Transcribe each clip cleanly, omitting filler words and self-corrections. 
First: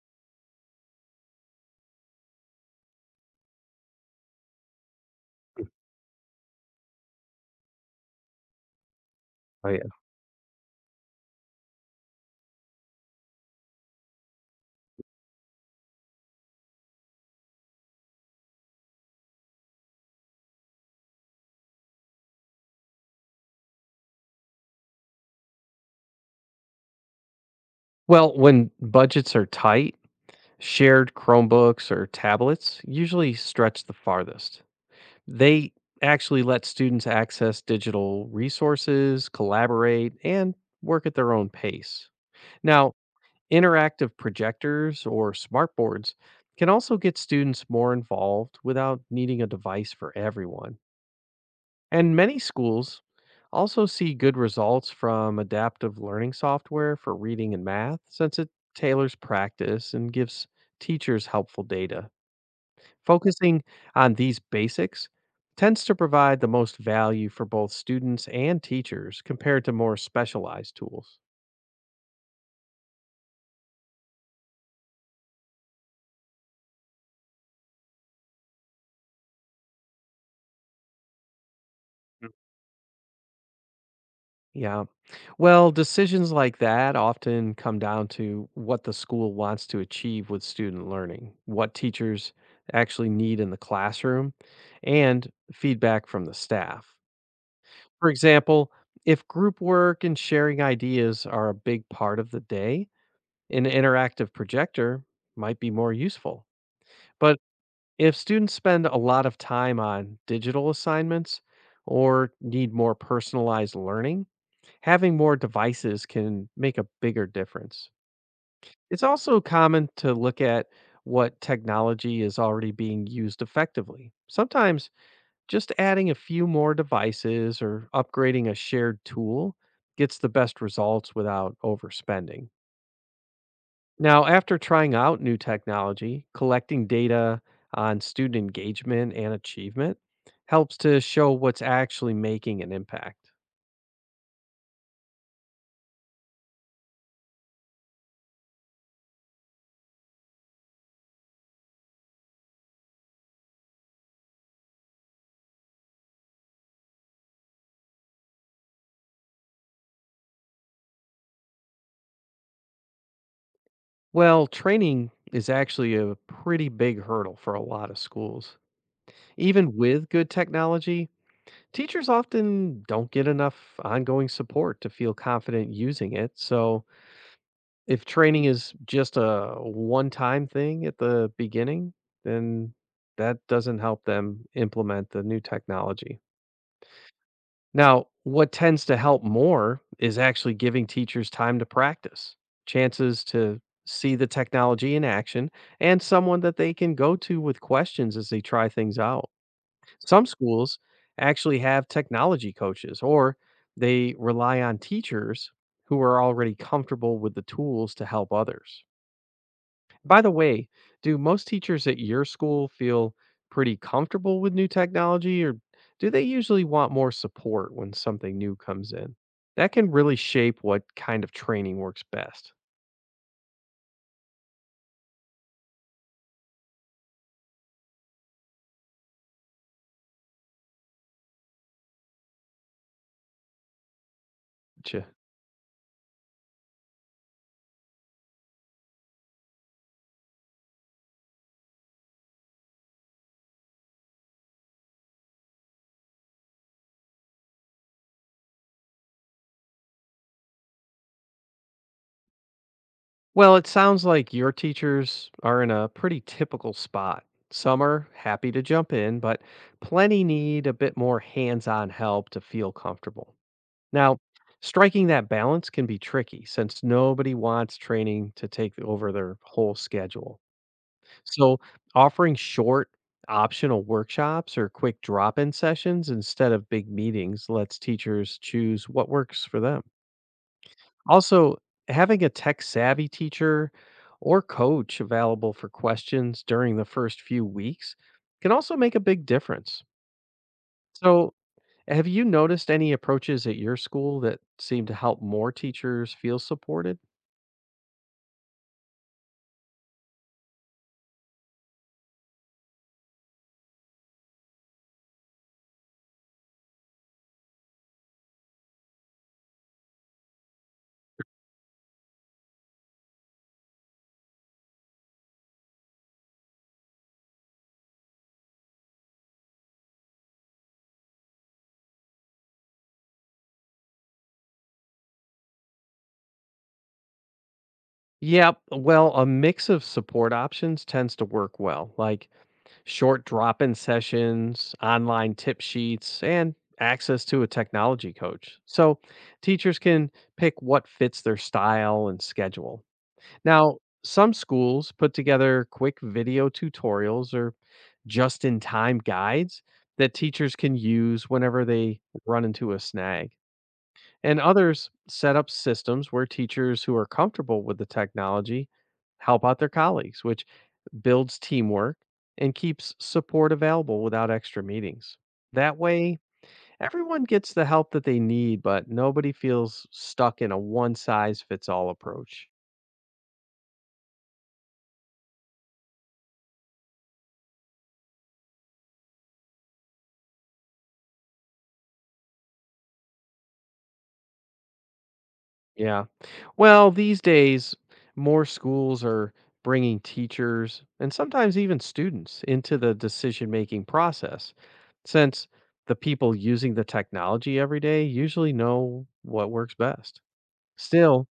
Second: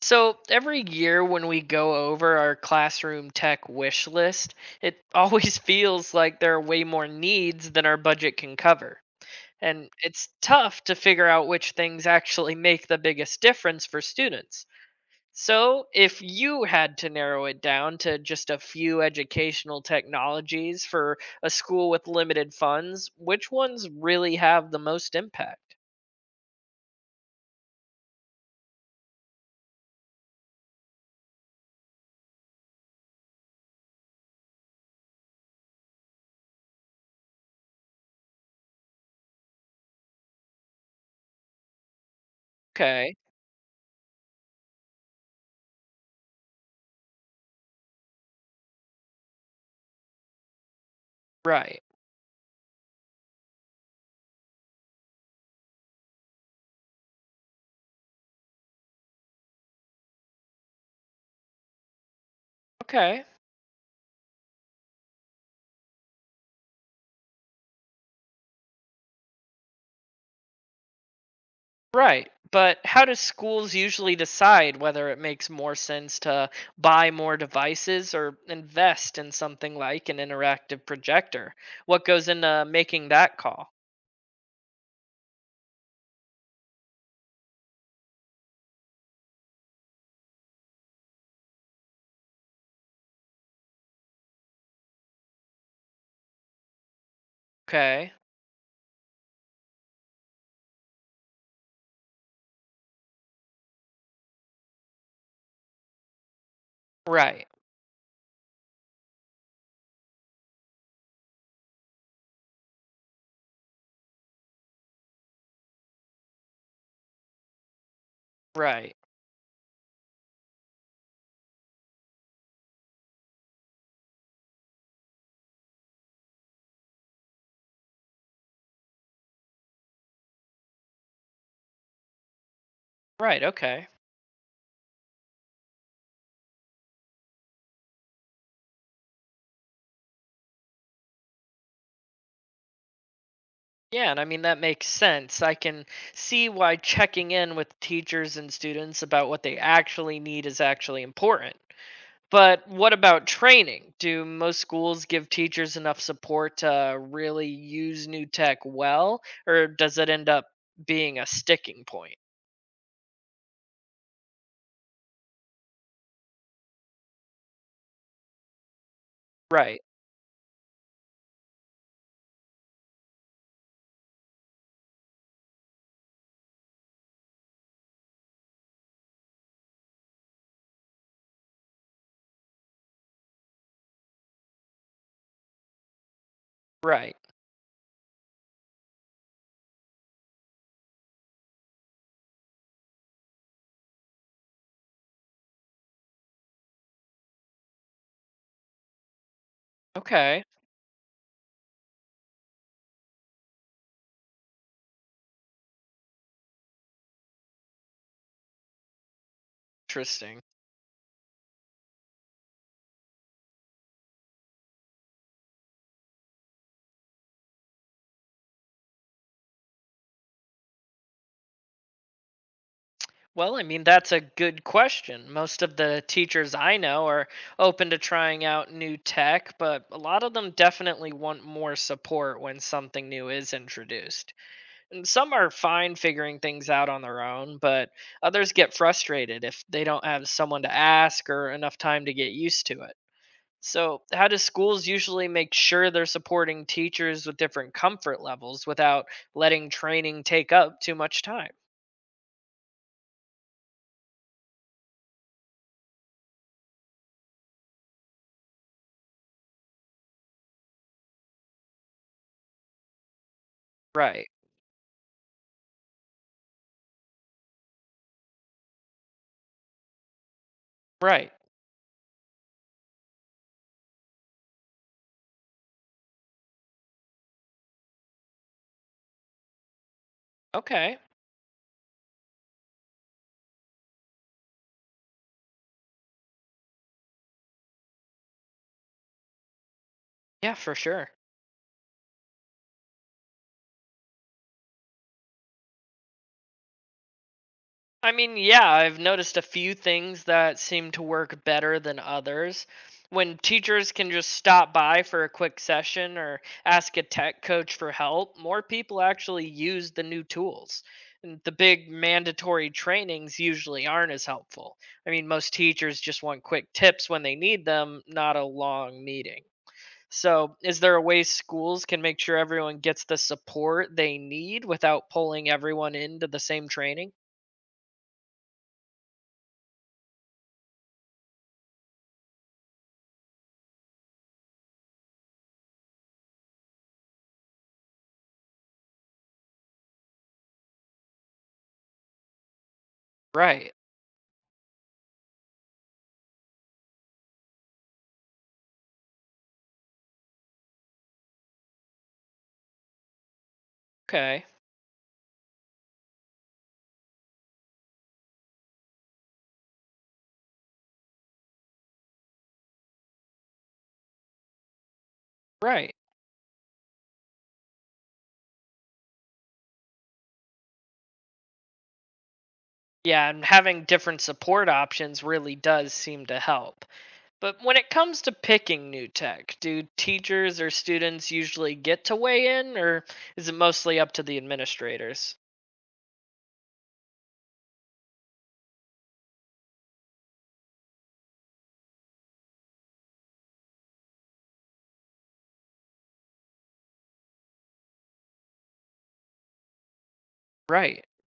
So every year when we go over our classroom tech wish list, it always إمم. feels like there are way more needs than our budget can cover. And حقيقة. it's tough to figure out which things actually make the biggest difference for students. So, if you had to narrow it down to just a few educational technologies for a school with limited funds, which ones really have the most impact? Well, when budgets are tight, shared Chromebooks or tablets usually stretch the farthest. They actually let students access digital resources, collaborate, and work at their own pace. Now, Okay, interactive projectors or smartboards can also get students more involved without needing a device for everyone. right. And many schools also see good results from adaptive learning software for reading and math since it tailors practice and gives teachers helpful data. Okay, Focusing on these basics tends to provide the most value for both students and teachers compared to more specialized tools. right. But how do schools usually decide whether it makes more sense to buy more devices or invest in something like an interactive projector? What goes into making that call? Yeah. Well, decisions like that often come down to what the school wants to achieve with student learning, what teachers actually need in the classroom, and feedback from the staff. For Okay. example, if group work and sharing ideas are a big part of the day, an interactive projector might be more useful. But Right. if students spend a lot of time on digital assignments or need more personalized learning, having more devices can make a bigger difference. Right. It's also common to look at what technology is already being used effectively. Sometimes just adding a few more devices or upgrading a shared tool gets the best results without overspending. Right. Okay. Now, after trying out new technology, collecting data on student engagement and achievement helps to show what's actually making an impact. Yeah, and that makes sense. I can see why checking in with teachers and students about what they actually need is actually important. But what about training? Do most schools give teachers enough support to really use new tech well, or does it end up being a sticking point? Well, training is actually a pretty big hurdle for a lot of schools. Even Right, with good technology, teachers often don't get enough ongoing support to feel confident using it. So, if training is just a one time thing at the beginning, then that doesn't help them implement the new technology. right. Now, what tends to help more is actually giving teachers time to practice, chances to see the technology in action, and someone that they can go to with questions as they try things out. Some Okay, schools actually have technology coaches or they rely on teachers who are already comfortable with the tools to help others. By the interesting. way, do most teachers at your school feel pretty comfortable with new technology or do they usually want more support when something new comes in? That can really shape what kind of training works best. Well, that's a good question. Most of the teachers I know are open to trying out new tech, but a lot of them definitely want more support when something new is introduced. Gotcha. And some are fine figuring things out on their own, but others get frustrated if they don't have someone to ask or enough time to get used to it. So, how do schools usually make sure they're supporting teachers with different comfort levels without letting training take up too much time? Well, it sounds like your teachers are in a pretty typical spot. Some are happy to jump in, but plenty need a bit more hands on help to feel comfortable. Now, Right. striking that balance can be tricky since nobody wants training to take over their whole schedule. Right. So, offering short, optional workshops or quick drop in sessions instead of big meetings lets teachers choose what works for them. Okay. Also, having a tech savvy teacher or coach available for questions during the first few weeks can also make a big difference. Yeah, for sure. So, have you noticed any approaches at your school that seem to help more teachers feel supported? Yeah, I've noticed a few things that seem to work better than others. When teachers can just stop by for a quick session or ask a tech coach for help, more people actually use the new tools. And the big mandatory trainings usually aren't as helpful. Most teachers just want quick tips when they need them, not a long meeting. So, is there a way schools can make sure everyone gets the support they need without pulling everyone into the same training? Yeah, well, a mix of support options tends to work well, like short drop in sessions, online tip sheets, and access to a technology coach. So teachers can pick what fits their style and schedule. Right. Now, some schools put together quick video tutorials or just in time guides that teachers can use whenever they run into a snag. And Okay, others set up systems where teachers who are comfortable with the technology help out their colleagues, which builds teamwork and keeps support available without extra meetings. That right. way, everyone gets the help that they need, but nobody feels stuck in a one size fits all approach. Yeah, and having different support options really does seem to help. But when it comes to picking new tech, do teachers or students usually get to weigh in, or is it mostly up to the administrators? Yeah. Well, these days, more schools are bringing teachers and sometimes even students into the decision making process since the people using the technology every day usually know what works best. Right. Still,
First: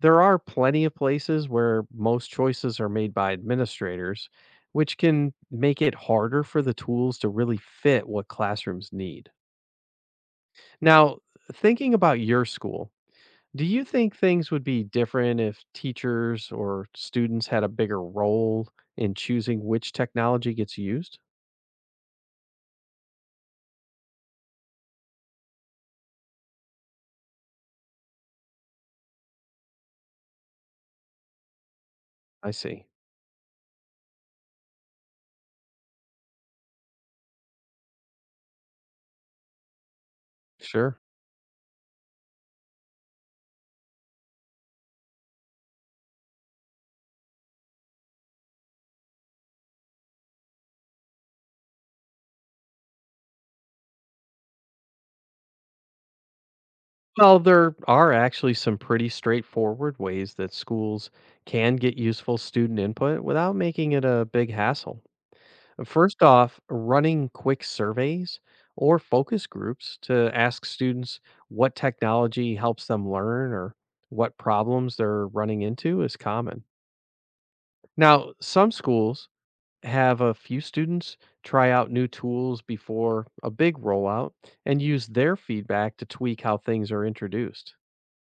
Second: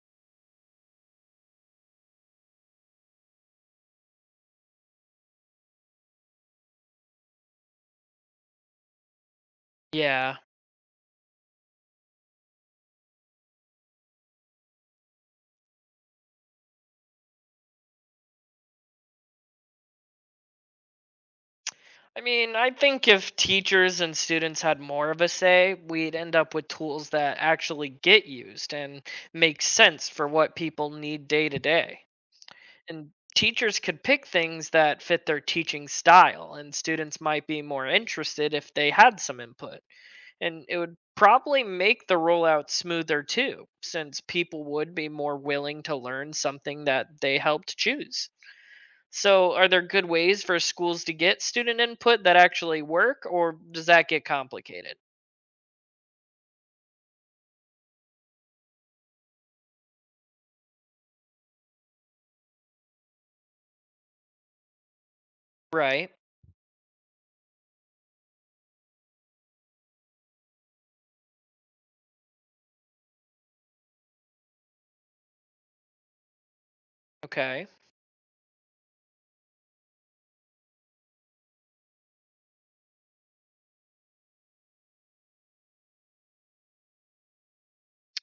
there are plenty of places where most choices are made by administrators, which can make it harder for the tools to really fit what classrooms need. Yeah. Now, thinking about your school, do you think things would be different if teachers or students had a bigger role in choosing which technology gets used? I think if teachers and students had more of a say, we'd end up with tools that actually get used and make sense for what people need day to day. I see. And teachers could pick things that fit their teaching style, and students might be more interested if they had some input. And it would Sure. probably make the rollout smoother too, since people would be more willing to learn something that they helped choose. So are there good ways for schools to get student input that actually work, or does that get complicated? Well, there are actually some pretty straightforward ways that schools can get useful student input without making it a big hassle. Right. First off, running quick surveys or focus groups to ask students what technology helps them learn or what problems they're running into is common. Okay. Now, some schools have a few students try out new tools before a big rollout and use their feedback to tweak how things are introduced.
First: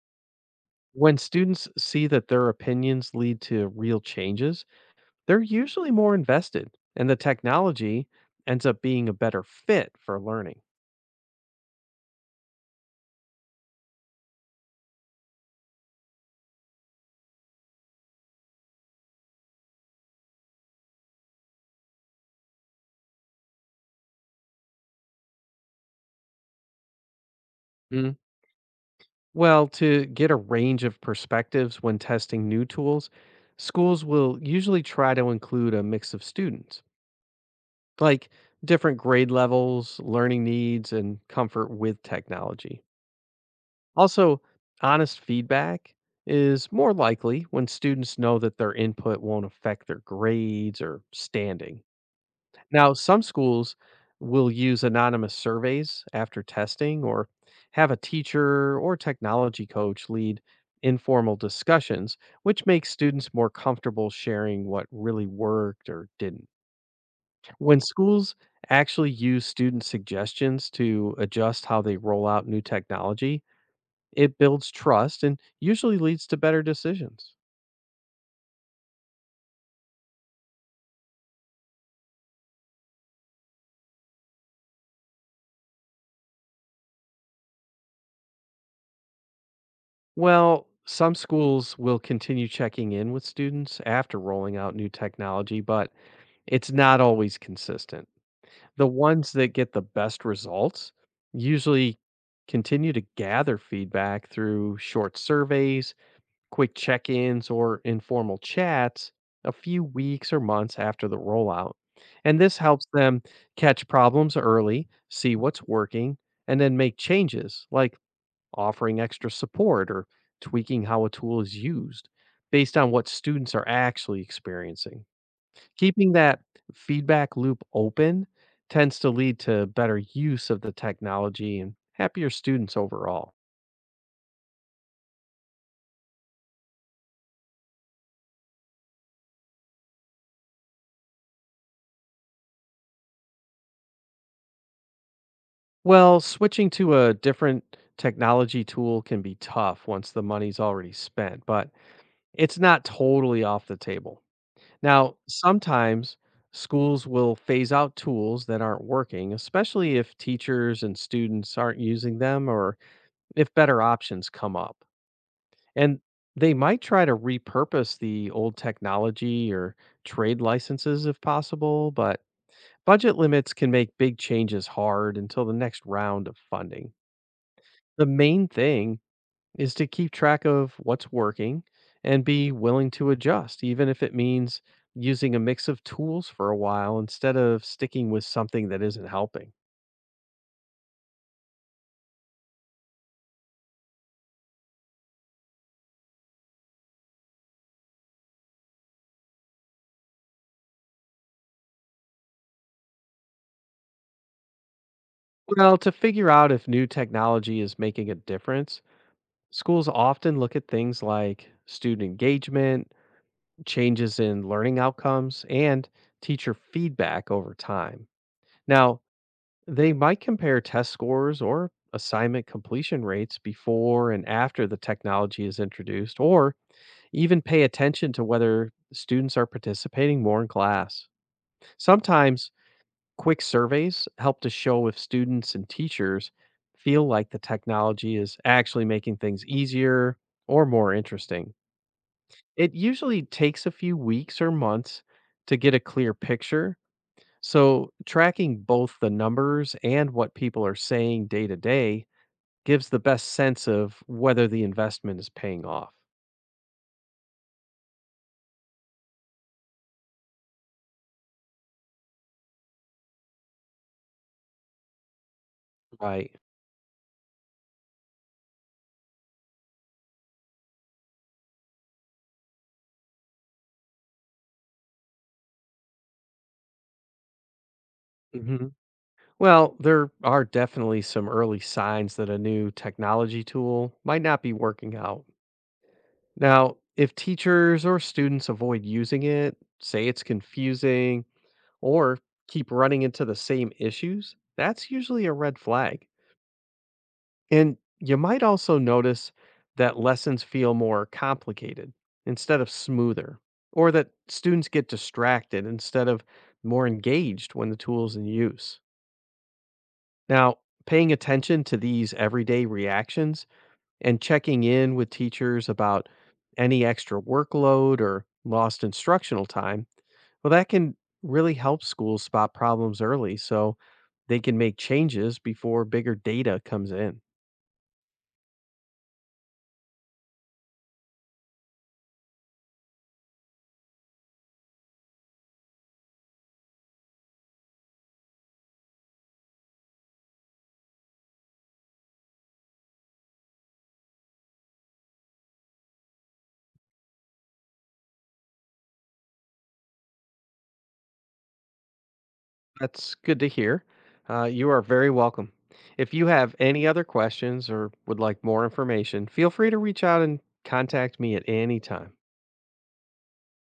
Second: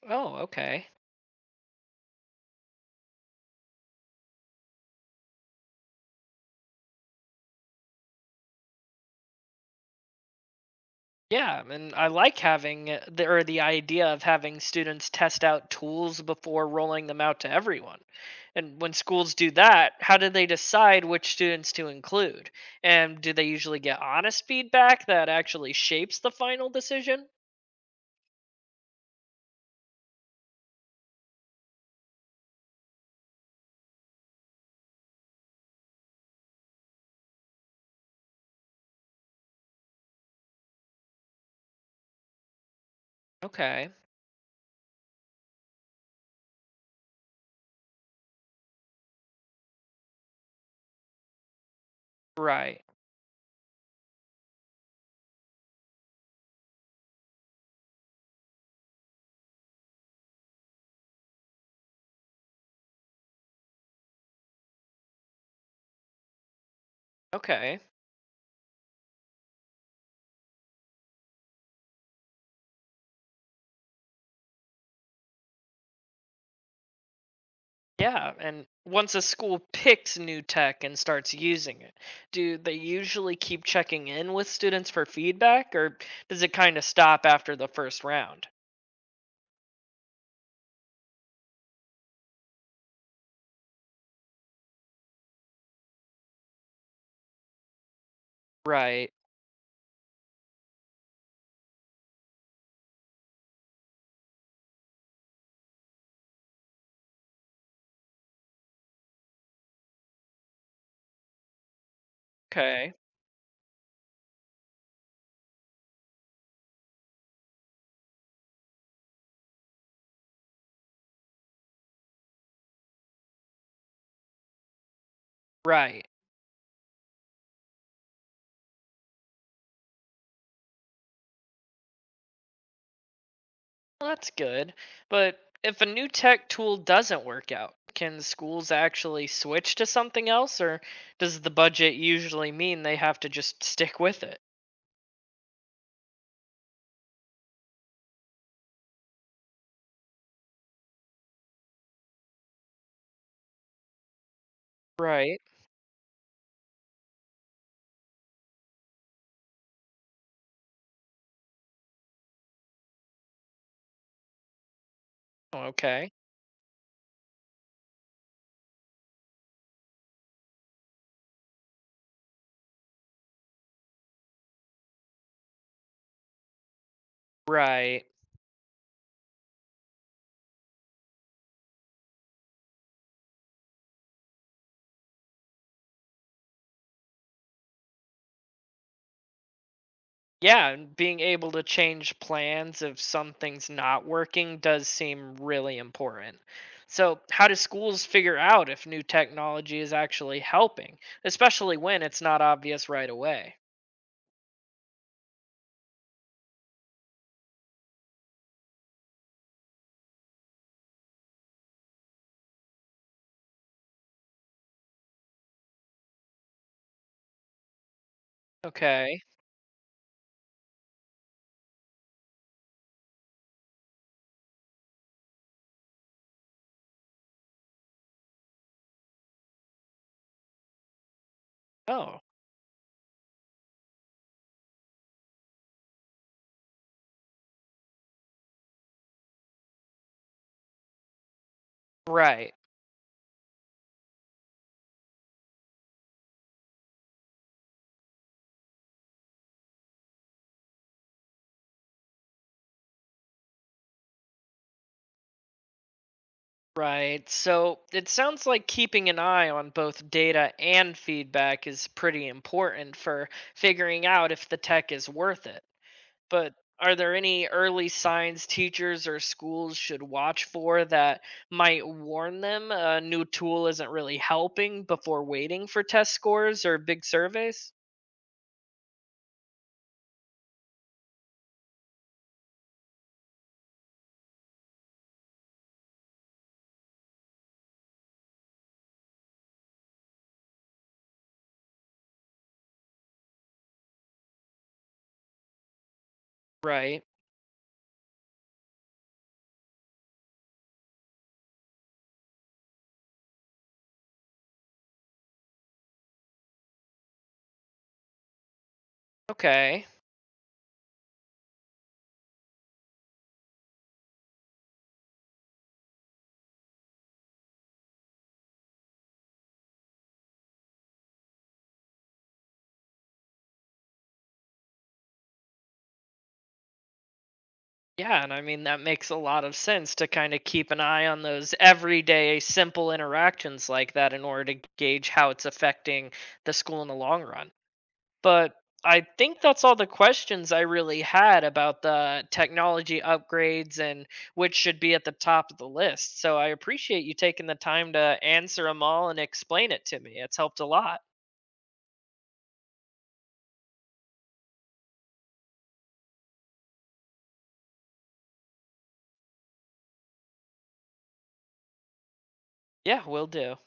Oh, okay. When students see that their opinions lead to real changes, they're usually more invested, and the technology ends up being a better fit for learning. Yeah, and I like having the idea of having students test out tools before rolling them out to everyone. And when schools do that, how do they decide which students to include? And do they usually get honest feedback that actually shapes the final decision? Mm, Well, to get a range of perspectives when testing new tools, schools will usually try to include a mix of students like different grade levels, learning needs, and comfort with technology. Okay, Also, honest feedback is more likely when students know that their input won't affect their grades or standing. right. Now, some schools will use anonymous surveys after testing or have a teacher or technology coach lead informal discussions, which makes students more comfortable sharing what really worked or didn't. Okay. When schools actually use student suggestions to adjust how they roll out new technology, it builds trust and usually leads to better decisions. Yeah, and once a school picks new tech and starts using it, do they usually keep checking in with students for feedback, or does it kind of stop after the first round? Well, some schools will continue checking in with students after rolling out new technology, but it's not always consistent. The Right. ones that get the best results usually continue to gather feedback through short surveys, quick check ins, or informal chats a few weeks or months after the rollout. And this helps Okay, them catch problems early, see what's working, and then make changes like offering extra support or tweaking how a tool is used based on what students are actually experiencing. right. Keeping that feedback loop open tends to lead to better use of the technology and happier students overall. Well, that's good. But if a new tech tool doesn't work out, can schools actually switch to something else, or does the budget usually mean they have to just stick with it? Well, switching to a different technology tool can be tough once the money's already spent, but it's not totally off the table. Now, Right. sometimes schools will phase out tools that aren't working, especially if teachers and students aren't using them or if better options come up. And Okay. they might try to repurpose the old technology or trade licenses if possible, but budget limits can make big changes hard until the next round of funding. Right. The main thing is to keep track of what's working and be willing to adjust, even if it means using a mix of tools for a while instead of sticking with something that isn't helping. Yeah, and being able to change plans if something's not working does seem really important. So, how do schools figure out if new technology is actually helping, especially when it's not obvious right away? Well, to figure out if new technology is making a difference, schools often look at things like student engagement, changes in learning outcomes, and teacher feedback over time. Now, Okay. they might compare test scores or assignment completion rates before and after the technology is introduced, or even pay attention to whether students are participating more in class. Oh, Sometimes quick surveys help to show if students and teachers feel like the technology is actually making things easier or more interesting. right. It usually takes a few weeks or months to get a clear picture, so tracking both the numbers and what people are saying day to day gives the best sense of whether the investment is paying off. Right. So it sounds like keeping an eye on both data and feedback is pretty important for figuring out if the tech is worth it. Right. But are there any early signs teachers or schools should watch for that might warn them a new tool isn't really helping before waiting for test scores or big surveys? hmm Well, there are definitely some early signs that a new technology tool might not be working out. Now, if teachers or students avoid using it, say it's confusing, or keep running into the same issues, that's usually a red flag. Right. And you might also notice that lessons feel more complicated instead of smoother, or that students get distracted instead of more engaged when the tool's in use. Okay. Now, paying attention to these everyday reactions and checking in with teachers about any extra workload or lost instructional time, well, that can really help schools spot problems early so they can make changes before bigger data comes in. Yeah, and that makes a lot of sense, to kind of keep an eye on those everyday simple interactions like that in order to gauge how it's affecting the school in the long run. But I think that's all the questions I really had about the technology upgrades and which should be at the top of the list. So I appreciate you taking the time to answer them all and explain it to me. It's helped a lot. That's good to hear. You are very welcome. If you have any other questions or would like more information, feel free to reach out and contact me at any time. Yeah, will do.